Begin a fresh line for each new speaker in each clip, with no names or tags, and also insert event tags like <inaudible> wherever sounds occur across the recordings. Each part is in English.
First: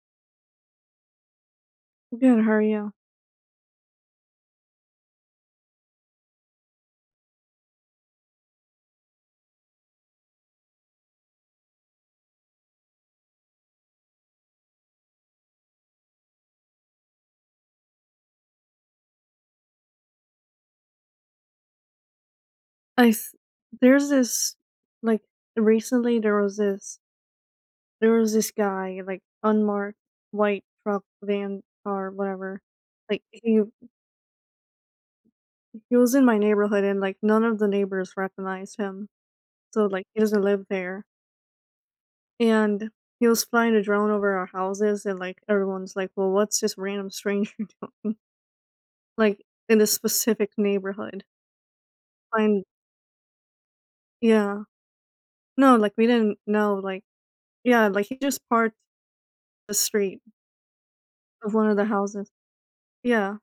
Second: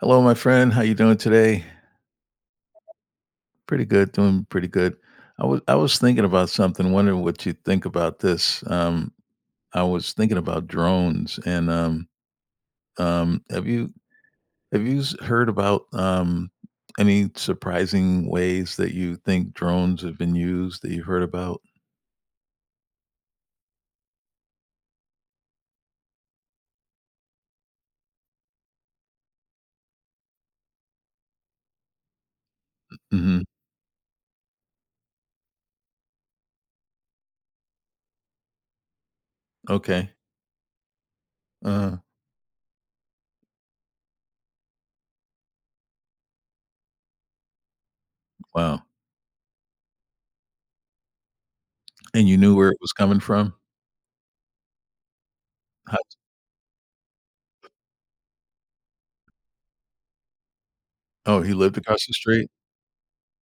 Hello, my friend. How you doing today?
Good, how are you?
Pretty good. Doing pretty good. I was thinking about something. Wondering what you think about this. I was thinking about drones, and have you heard about any surprising ways that you think drones have been used that you've heard about?
I s- there's this, like, recently. There was this, there was this guy, like, unmarked white truck, van, car, whatever. like
Hmm.
he he was in my neighborhood, and, like, none of the neighbors recognized him, so, like,
Okay.
he doesn't live there.
Uh,
And he was flying a drone over our houses, and, like, everyone's like, well, what's this random stranger <laughs> doing,
wow.
like, in this specific neighborhood?
And you knew
And
where it was coming from?
Yeah, no, like,
How,
we didn't know, like, yeah, like, he just parked the street.
oh, he
Of one
lived
of the
across the
houses.
street.
Yeah.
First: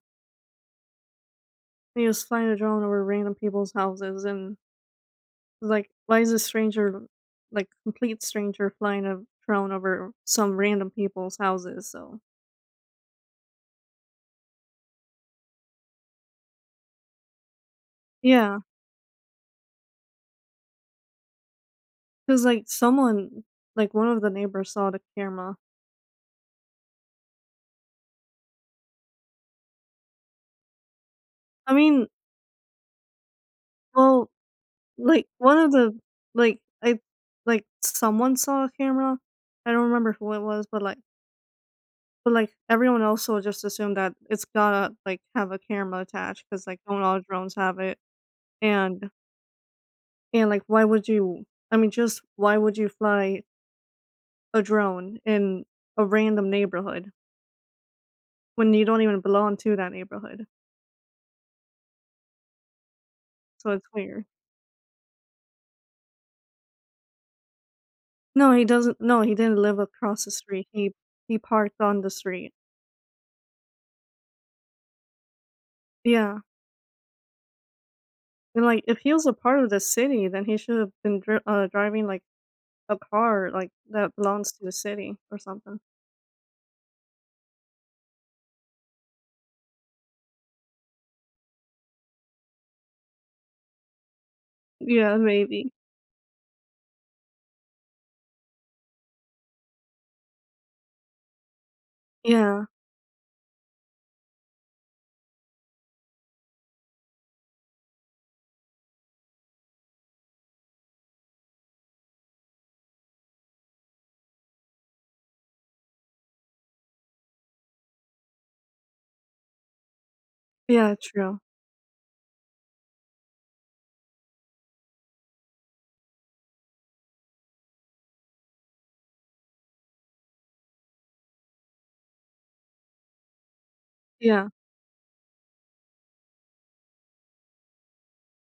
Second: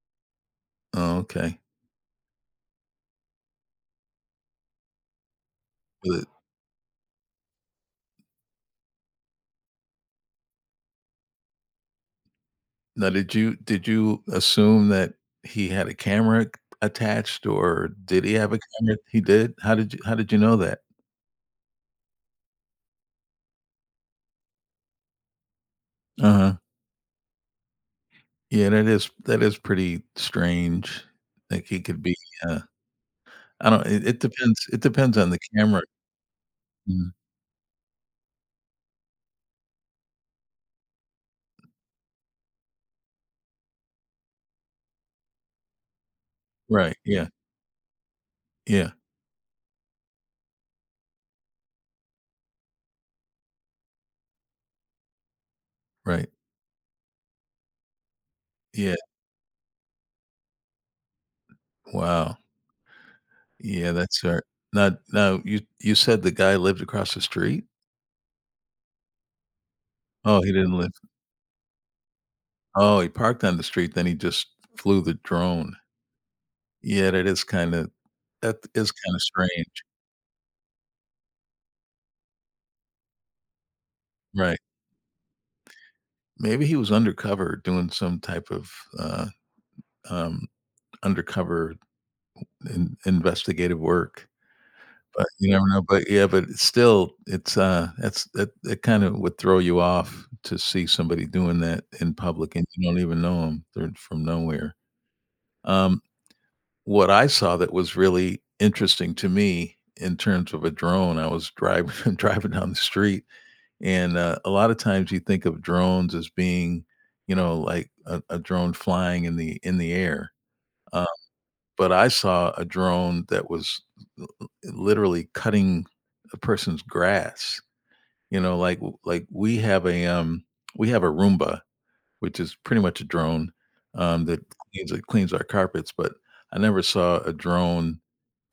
Oh, okay.
And he was flying a drone over random people's houses. And, like, why
Well,
is a stranger, like, complete stranger flying a drone over some random people's houses? So
now did you assume that he had a camera attached, or did he have a
yeah,
camera? He did? How did you know that?
because, like, someone, like, one of the neighbors saw the camera.
Uh-huh. Yeah, that is pretty strange. Like,
I
he could
mean,
be, uh I don't it it
well,
depends
like
on the
one of
camera.
the like I
Mhm.
like someone saw a camera. I don't remember who it was, but, like, everyone else will just assume that it's gotta, like, have a camera attached, because, like,
Right,
don't all
yeah,
drones have it.
yeah,
And And, like, why would you, I mean, just why would you fly a drone in a
right.
random neighborhood when you
Yeah,
don't even belong to that neighborhood?
wow.
So it's
Yeah, that's
weird.
right. Now now you said the guy lived across the street?
No, he doesn't no, he didn't live across the
Oh, he
street.
didn't live.
He parked on the street.
Oh, he parked on the street, then he just flew the drone.
Yeah.
Yeah, that is kinda
And, like, if he was a part of the
strange,
city, then he should have been driving, like, a car, like, that belongs
right.
to the city or something.
Maybe he was undercover doing some type of, uh, um, undercover in investigative work,
Yeah,
but you never
maybe.
know, but yeah, but it's still, it's, that kinda would throw you off to see somebody doing that in public
Yeah.
and you don't even know them; 'em, they're from nowhere. Um, what I saw that was really interesting to me in terms of a drone, I was driving <laughs> driving down the street. And, a lot of times you think of drones as being, you know, like a drone flying in the air,
Yeah,
uh,
true.
but I saw a drone that was l l literally cutting a person's grass, you know, like, we have a Roomba, which is pretty much a drone, that
Yeah.
cleans our carpets, but I never saw a drone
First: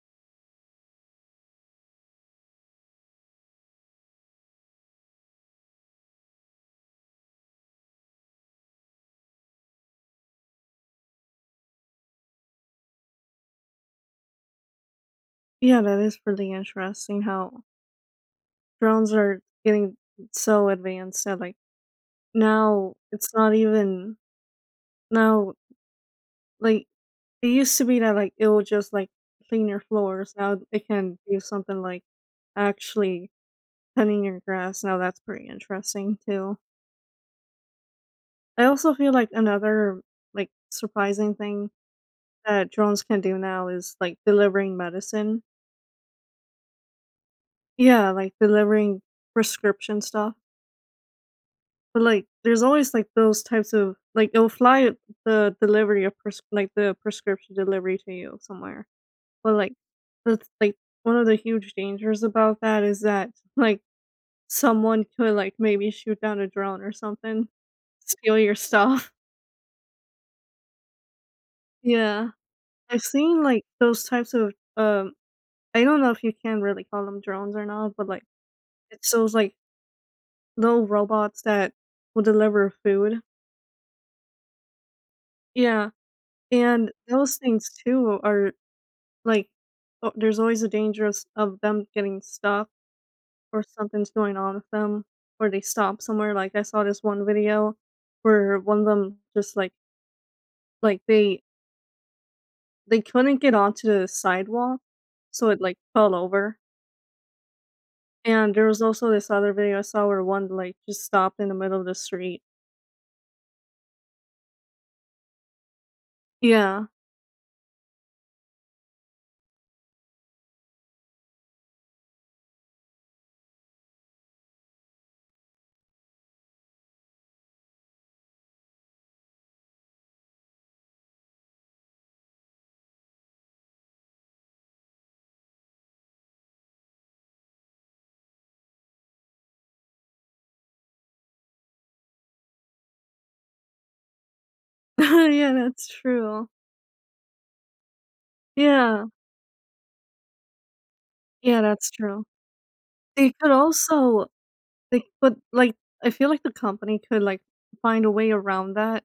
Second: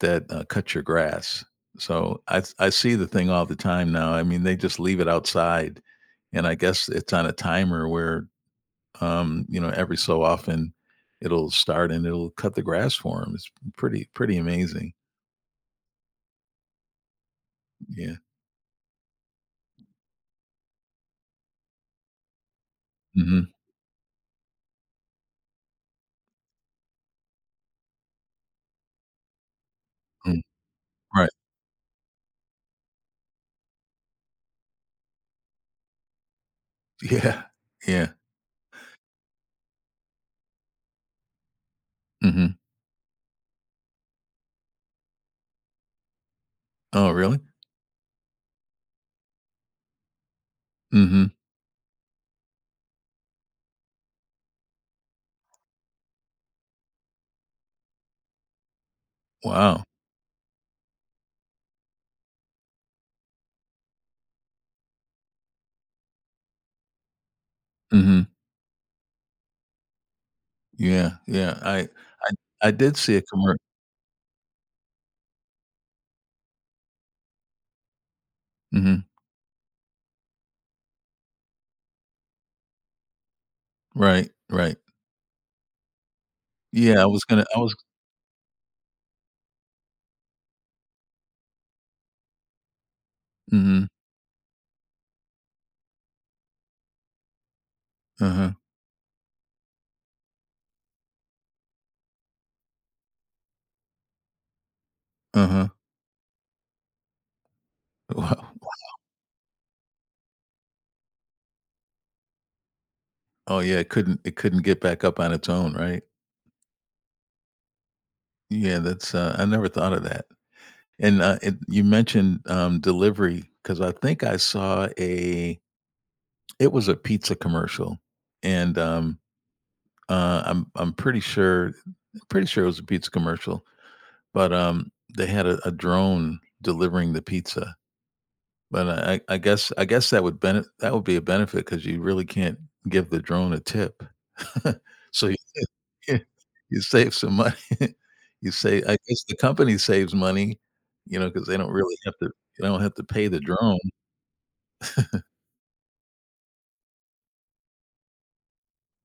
that, cut your grass. So I see the thing all the time now. I mean, they just leave it outside, and I guess it's on a timer where, you know, every so often, it'll start and it'll cut the grass for them. It's pretty amazing.
Yeah, that is pretty interesting how
Yeah.
drones are getting so advanced that, like, now it's
Mhm.
not even now like, it used to be that, like, it would just, like, clean your floors.
Mm.
Now it can
Right.
do something like actually cutting your grass. Now that's pretty interesting too.
<laughs> Yeah. Yeah.
I also feel like another, like, surprising thing
Mhm.
that drones can do now is like delivering medicine.
Oh, really?
Yeah, like delivering prescription stuff.
Mhm.
But, like, there's always, like, those types of, like, they'll fly the delivery of pres like, the prescription delivery to you somewhere. But, like,
Wow.
that's, like, one of the huge dangers about that is that, like, someone could, like, maybe shoot down a drone or something,
Mhm.
steal your stuff. <laughs>
Yeah, yeah,
Yeah.
I I did
I've
see a
seen,
commercial.
like, those types of, um I don't know if you can really call them drones or not, but, like,
Mhm,
it's those, like, little robots that will deliver food.
right, right.
Yeah, and
Yeah, I was
those
gonna I
things
was
too are like, o there's always a danger of s of them getting stuck or
Mhm,
something's going on with them, or they stop somewhere. Like, I saw this one video
uh-huh,
where one of them just, like, like, they they couldn't get onto the sidewalk, so it,
uh-huh.
like, fell over,
<laughs>
and there
Wow.
was also this other video I saw where one, like, just stopped in the middle of the street.
Oh, yeah, it couldn't get back up on its own, right?
Yeah.
Yeah, that's, uh, I never thought of that, and you mentioned, delivery because I think I saw a it was a pizza commercial, and, I'm pretty sure it was a pizza commercial, but, they had a drone delivering the pizza. But I guess that would bene that would be a benefit because you really can't give the drone a tip. <laughs> So
<laughs>
you
Yeah, that's true.
<laughs> you save some money. <laughs> You say I
Yeah.
guess the company saves money, you know, because they
Yeah,
don't
that's
really have
true.
to pay
They
the
could
drone.
also, they but, like, I feel like the company could, like, find a way around that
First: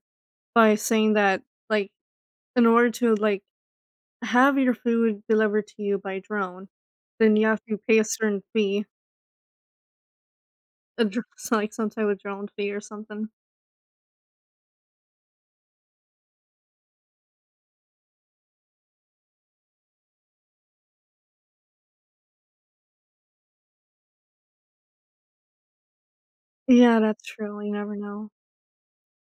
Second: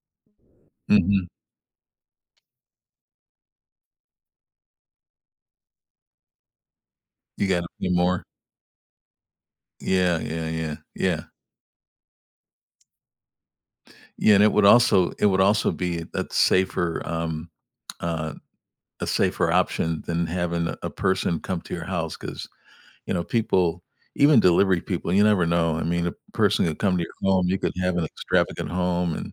by saying
Mhm.
that, like, in order to, like, have your food delivered to you by drone, then you
You
have
gotta
to
pay
pay a
more.
certain fee.
Yeah, yeah, yeah,
A
yeah.
dr <laughs> So, like, some type of drone fee or something.
Yeah, and it would also be uh, a safer option than having a person come to your house because. You know, people, even delivery people, you never know. I mean, a person could come
Yeah,
to your
that's
home, you
true,
could
you
have
never
an
know.
extravagant home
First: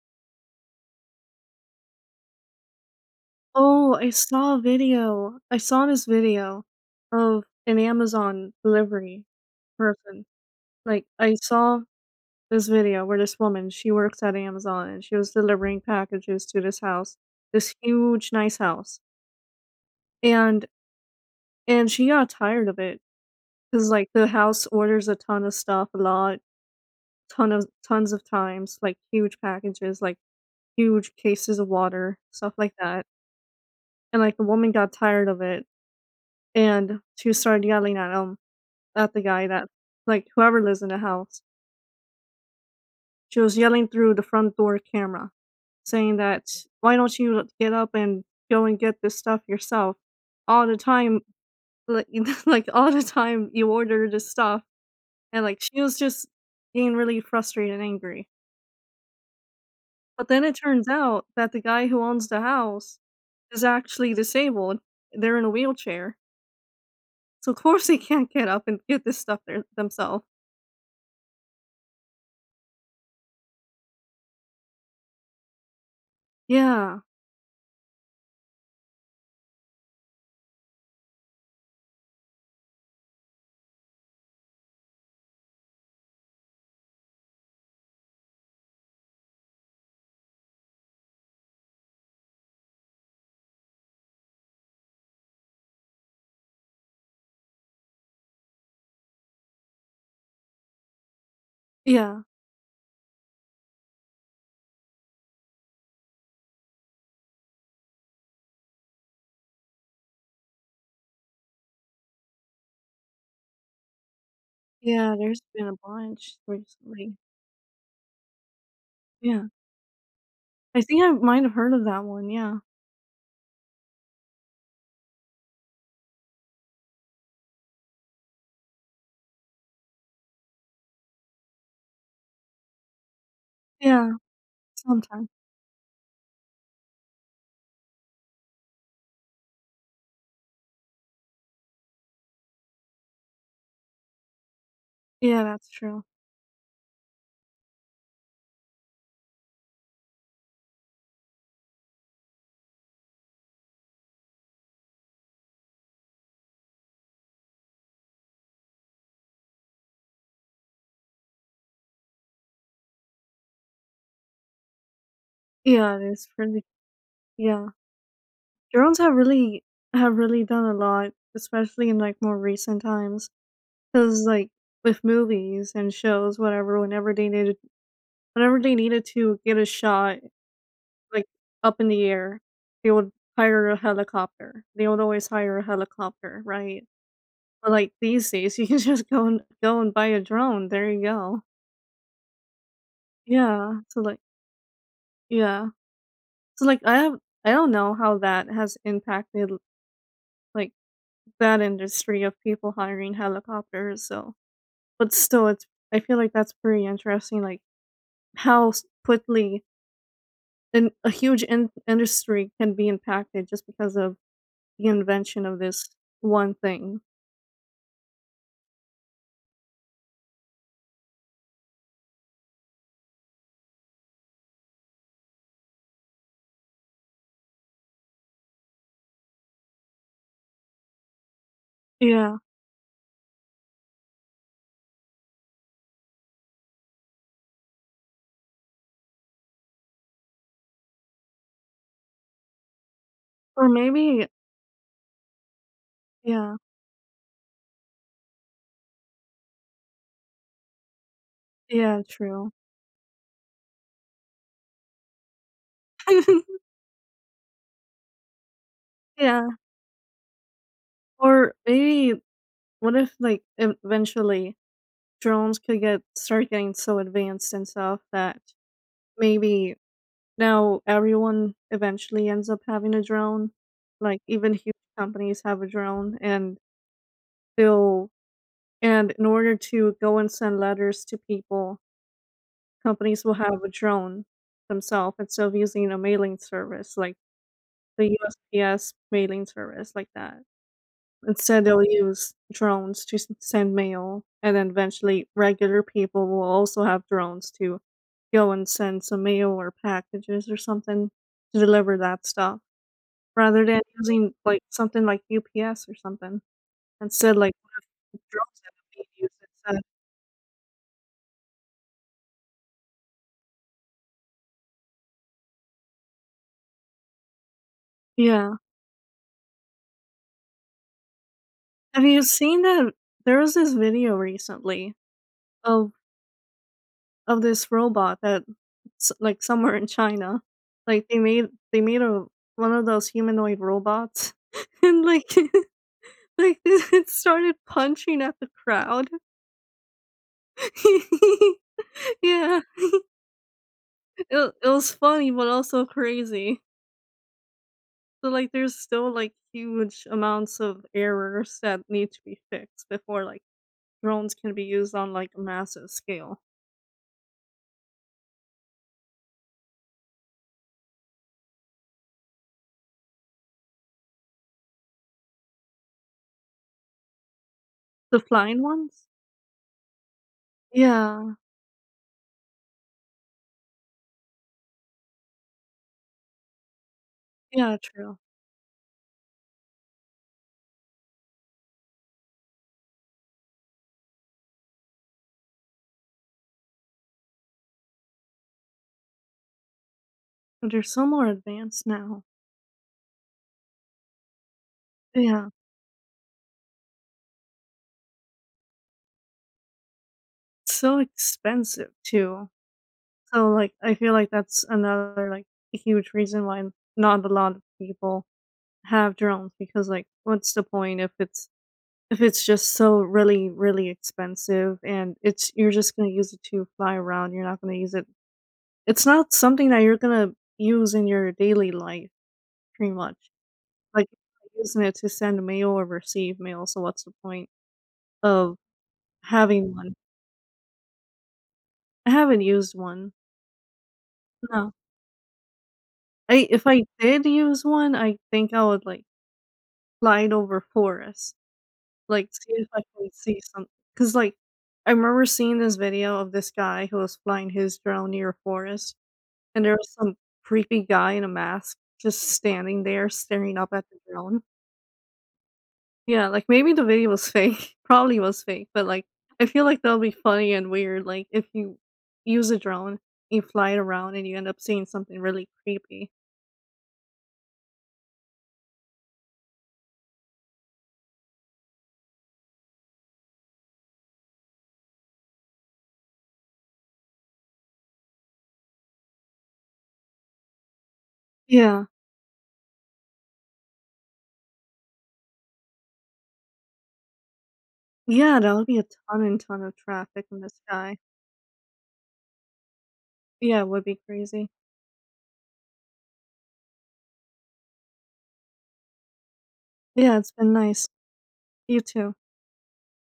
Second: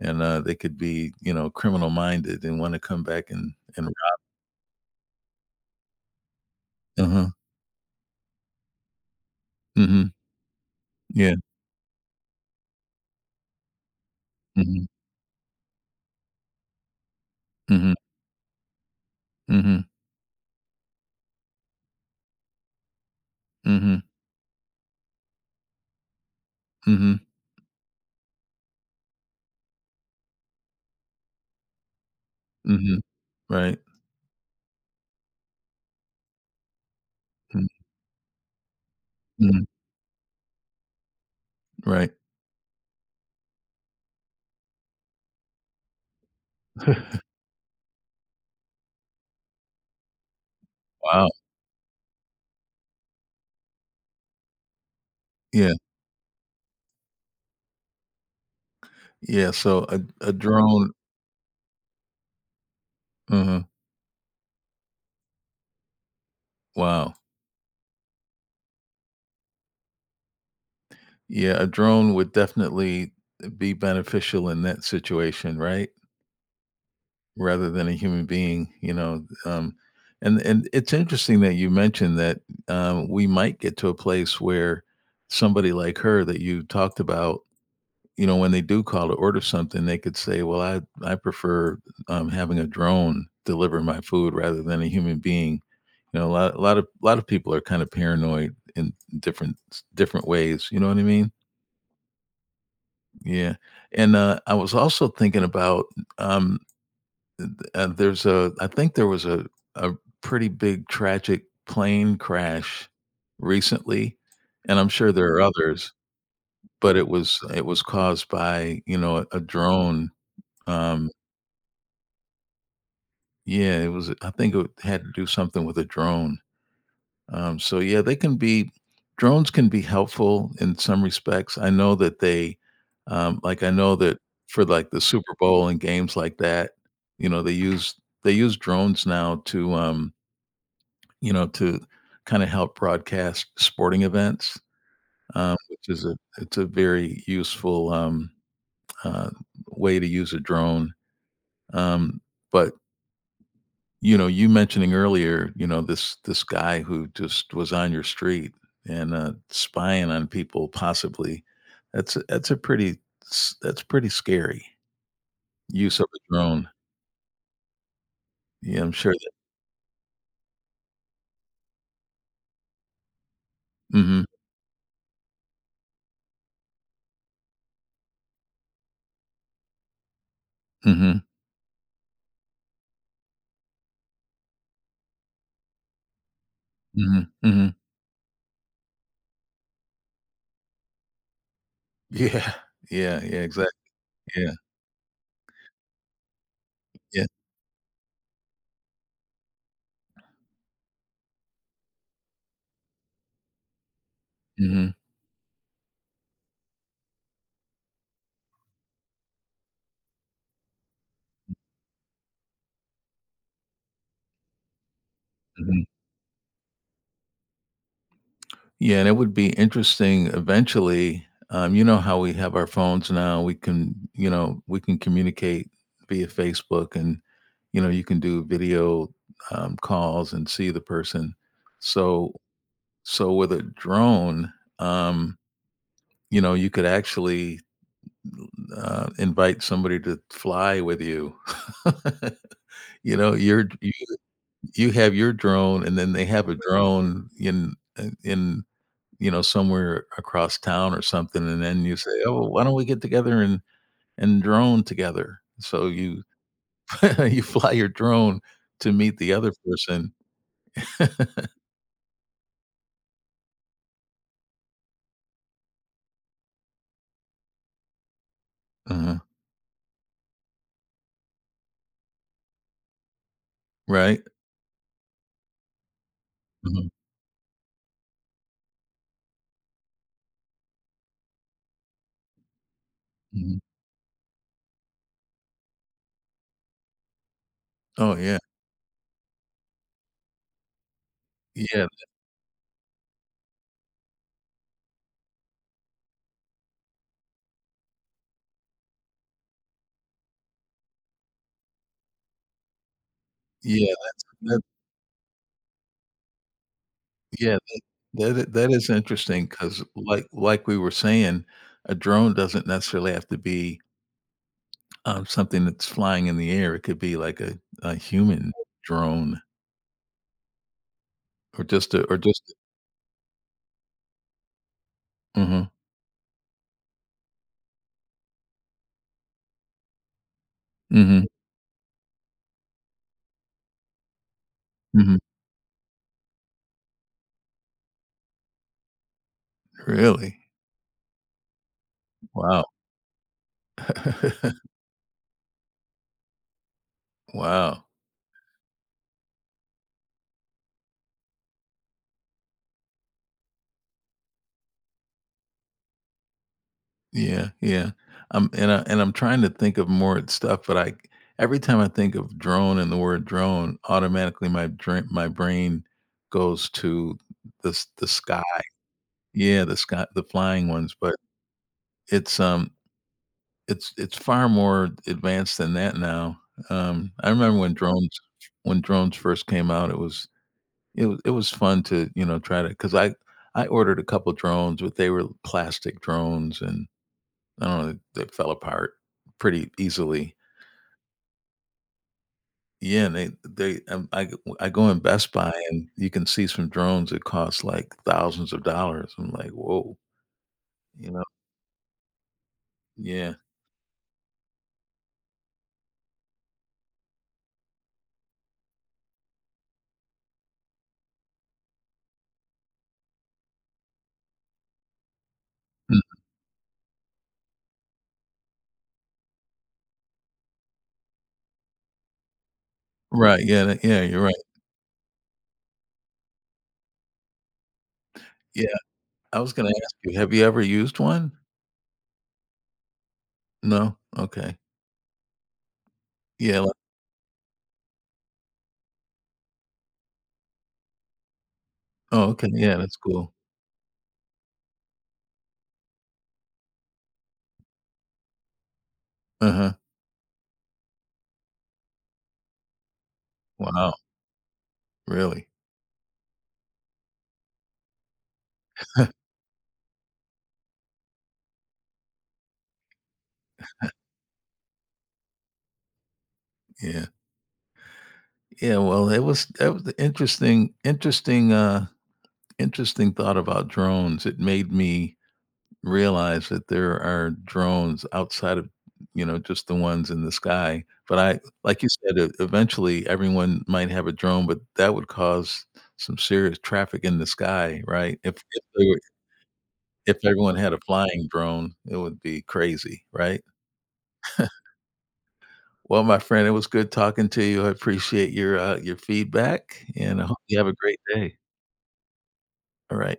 and, they could be, you know, criminal-minded and wanna come back and
Oh, I
rob.
saw a video. I saw this video
Uh-huh.
of an Amazon delivery
Mhm.
person. Like, I
Yeah.
saw this video where this woman, she works at
Mhm.
Amazon, and she was delivering packages to this house, this
Mhm.
huge, nice house,
Mhm.
and she got tired of it. 'Cause,
Mhm.
like, the house orders a ton of stuff a lot,
Mhm.
ton of tons of times, like, huge packages, like, huge cases of water, stuff like
Mhm.
that,
Right.
and, like, the woman got tired of it, and she started
Mm.
yelling at him, at the guy,
Mhm.
that, like, whoever lives in the house.
Right.
She was yelling through the front door camera, saying that, "Why don't
<laughs>
you get up and go and get this stuff yourself? All the time,
Wow.
like, <laughs> like, all the time you order this stuff," and, like,
Yeah.
she was just being really frustrated and angry.
Yeah, so a
But
a
then it turns
drone.
out that the guy who owns the house
Uh-huh.
is actually disabled. They're in a wheelchair.
Wow.
So, of course, they can't get up and get this stuff there themselves.
Yeah, a drone would definitely, be beneficial in that situation, right?
Yeah.
Rather than a human being, you know, and it's interesting that you mentioned that, we might get to a place where somebody like her that you talked about, you know, when they do call to order something, they could say, "Well, I prefer, having a drone deliver my food rather than a human being." You know, a lot of people are kind of paranoid in different ways, you know what I mean?
Yeah.
Yeah, and, I was also thinking about, um Th and there's a I think there was a a pretty big tragic plane crash recently, and I'm sure
Yeah,
there are
there's been a
others,
bunch
but
recently.
it was caused by, you know, a
Yeah.
drone,
I think
um.
I might have heard of that one, yeah.
Yeah, it was I think it had to do something with a drone, so, yeah, they can be, drones can be helpful in some respects. I know that they, like, I know
Yeah,
that for, like, the
sometimes.
Super Bowl and games like that, you know, they use drones now to, you know, to kinda help broadcast sporting events,
Yeah, that's
which
true.
is a it's a very useful, uh, way to use a drone, um, but, you know, you mentioning earlier, you know, this guy who just was on your street and, spying on people possibly, that's a pretty s that's pretty scary
Yeah,
use
it
of a
is pretty,
drone.
yeah.
Yeah, I'm
Drones
sure
have
that.
really, have really done a lot, especially in, like, more recent times. Cause,
Mhm,
like, with movies and shows, whatever, whenever they needed to get a shot,
mhm,
like, up in the air, they would hire a helicopter. They would always hire a helicopter, right?
mhm,
But,
mhm.
like, these days, you can <laughs> just go and buy a drone. There you go.
Yeah, yeah, yeah, exactly,
Yeah. So, like,
yeah,
yeah. So, like, I have,
yeah,
I don't know how that has impacted, like, that industry of people hiring helicopters. So
mhm,
but still, it's, I feel like that's pretty interesting, like, how s quickly an a huge in industry can be impacted just because of the invention of
mhm.
this one thing.
Yeah, and it would be interesting eventually. You know how we have our phones now. We can, you know, we can communicate via Facebook, and you know, you can do video, calls and see the person. So,
Yeah,
so with a drone, um, you know, you could actually, invite somebody to fly with you. <laughs> You know,
or
you,
maybe,
you have your drone, and then they have
yeah,
a drone in in you know, somewhere across town or something, and then you
yeah,
say, "Oh,
true.
why don't we get together and drone together?" So you
<laughs>
<laughs> you fly your drone to meet the
Yeah,
other person. <laughs>
or maybe what if, like, eventually drones could get start getting so advanced and stuff that
Uh-huh.
maybe now everyone eventually ends up having a drone,
Right?
like, even huge companies have a drone, and
Mhm,
they'll, and in order to go and send letters to people, companies will
mhm.
have a drone themselves instead of using a mailing service, like the
Oh, yeah.
USPS mailing service, like that. Instead, they'll
Yeah,
use drones to s send mail, and then eventually regular people will also have drones to go and send some mail or packages or something to deliver that stuff, rather than
yeah,
using,
that
like, something like UPS or something. Instead, like,
yeah,
<laughs> what if drones
that
end up
is
being used
interesting
instead?
because like we were saying, a drone doesn't necessarily have to be, something that's flying in the air. It could be like a human
Yeah.
drone, or just a,
Have
or
you
just.
seen that there was this video recently
Mhm,
of of this robot that s like, somewhere in China. Like,
mhm,
they made a, one of those humanoid robots, <laughs> and,
mhm.
like, <laughs> like, <laughs> it started punching at the crowd.
Really?
<laughs> Yeah.
Wow.
It
<laughs>
was funny, but also crazy.
Wow.
So, like, there's still, like, huge amounts of errors that need to be fixed before, like, drones can be used on, like, a massive scale.
Yeah, yeah. I'm and I and I'm trying to think of more stuff, but I, every time I think of drone and the word drone, automatically my brain goes to the
The
sky.
flying ones?
Yeah, the sky, the flying ones, but
Yeah.
it's, um, it's far more advanced than that now. I remember when
Yeah, true.
drones, first came out, it was it was fun to, you know, try to, because I ordered a couple drones, but they were plastic drones and I don't know, they fell apart pretty easily.
They're so more advanced now.
Yeah, and they I go in Best
Yeah.
Buy, and you can see some drones that cost, like, thousands of dollars. I'm like, "Whoa,"
So
you know?
expensive too.
Yeah.
So, like, I feel like that's another, like, huge reason why not a lot of people have drones, because, like, what's the point if it's, if it's just so really really expensive, and it's, you're just
Mm.
going to use it to fly around, you're not going to use it, it's not something that you're going to use in your daily life, pretty much.
Right, yeah, that yeah,
Like,
you're right.
you're using it to send mail or receive mail, so what's the point of
Yeah, I was gonna
having one?
ask you, have you ever used one?
I haven't used one,
No? Okay.
no. I,
Yeah,
if
like,
I did use one, I think I would, like, glide over forests, like,
oh, okay,
see if
yeah,
I
that's
can
cool.
see something. Cause, like, I remember seeing this video of this guy who was flying his drone near a forest, and
Uh-huh.
there was some creepy guy in a mask just standing there staring up at
Wow,
the drone.
really?
Yeah, like, maybe the video was fake, <laughs> probably was fake, but, like, I feel like that'll be funny and weird, like, if you use a drone, you fly it around, and you end up seeing something really creepy.
Yeah. Yeah, well, it was that was the interesting interesting thought about drones. It made me realize that there are drones outside of, you know, just the ones in the sky, but I like
Yeah.
you said, e eventually everyone might have a drone, but that would cause some serious traffic in the sky, right?
Yeah, that
If
would be a
they were
ton and ton of
if
traffic in the
everyone had a
sky.
flying drone, it would be crazy, right?
Yeah, it would be crazy.
Well, my friend, it was good talking to you. I appreciate your feedback,
Yeah,
and I
it's
hope
been
you have a
nice.
great day.
You too.
Alright.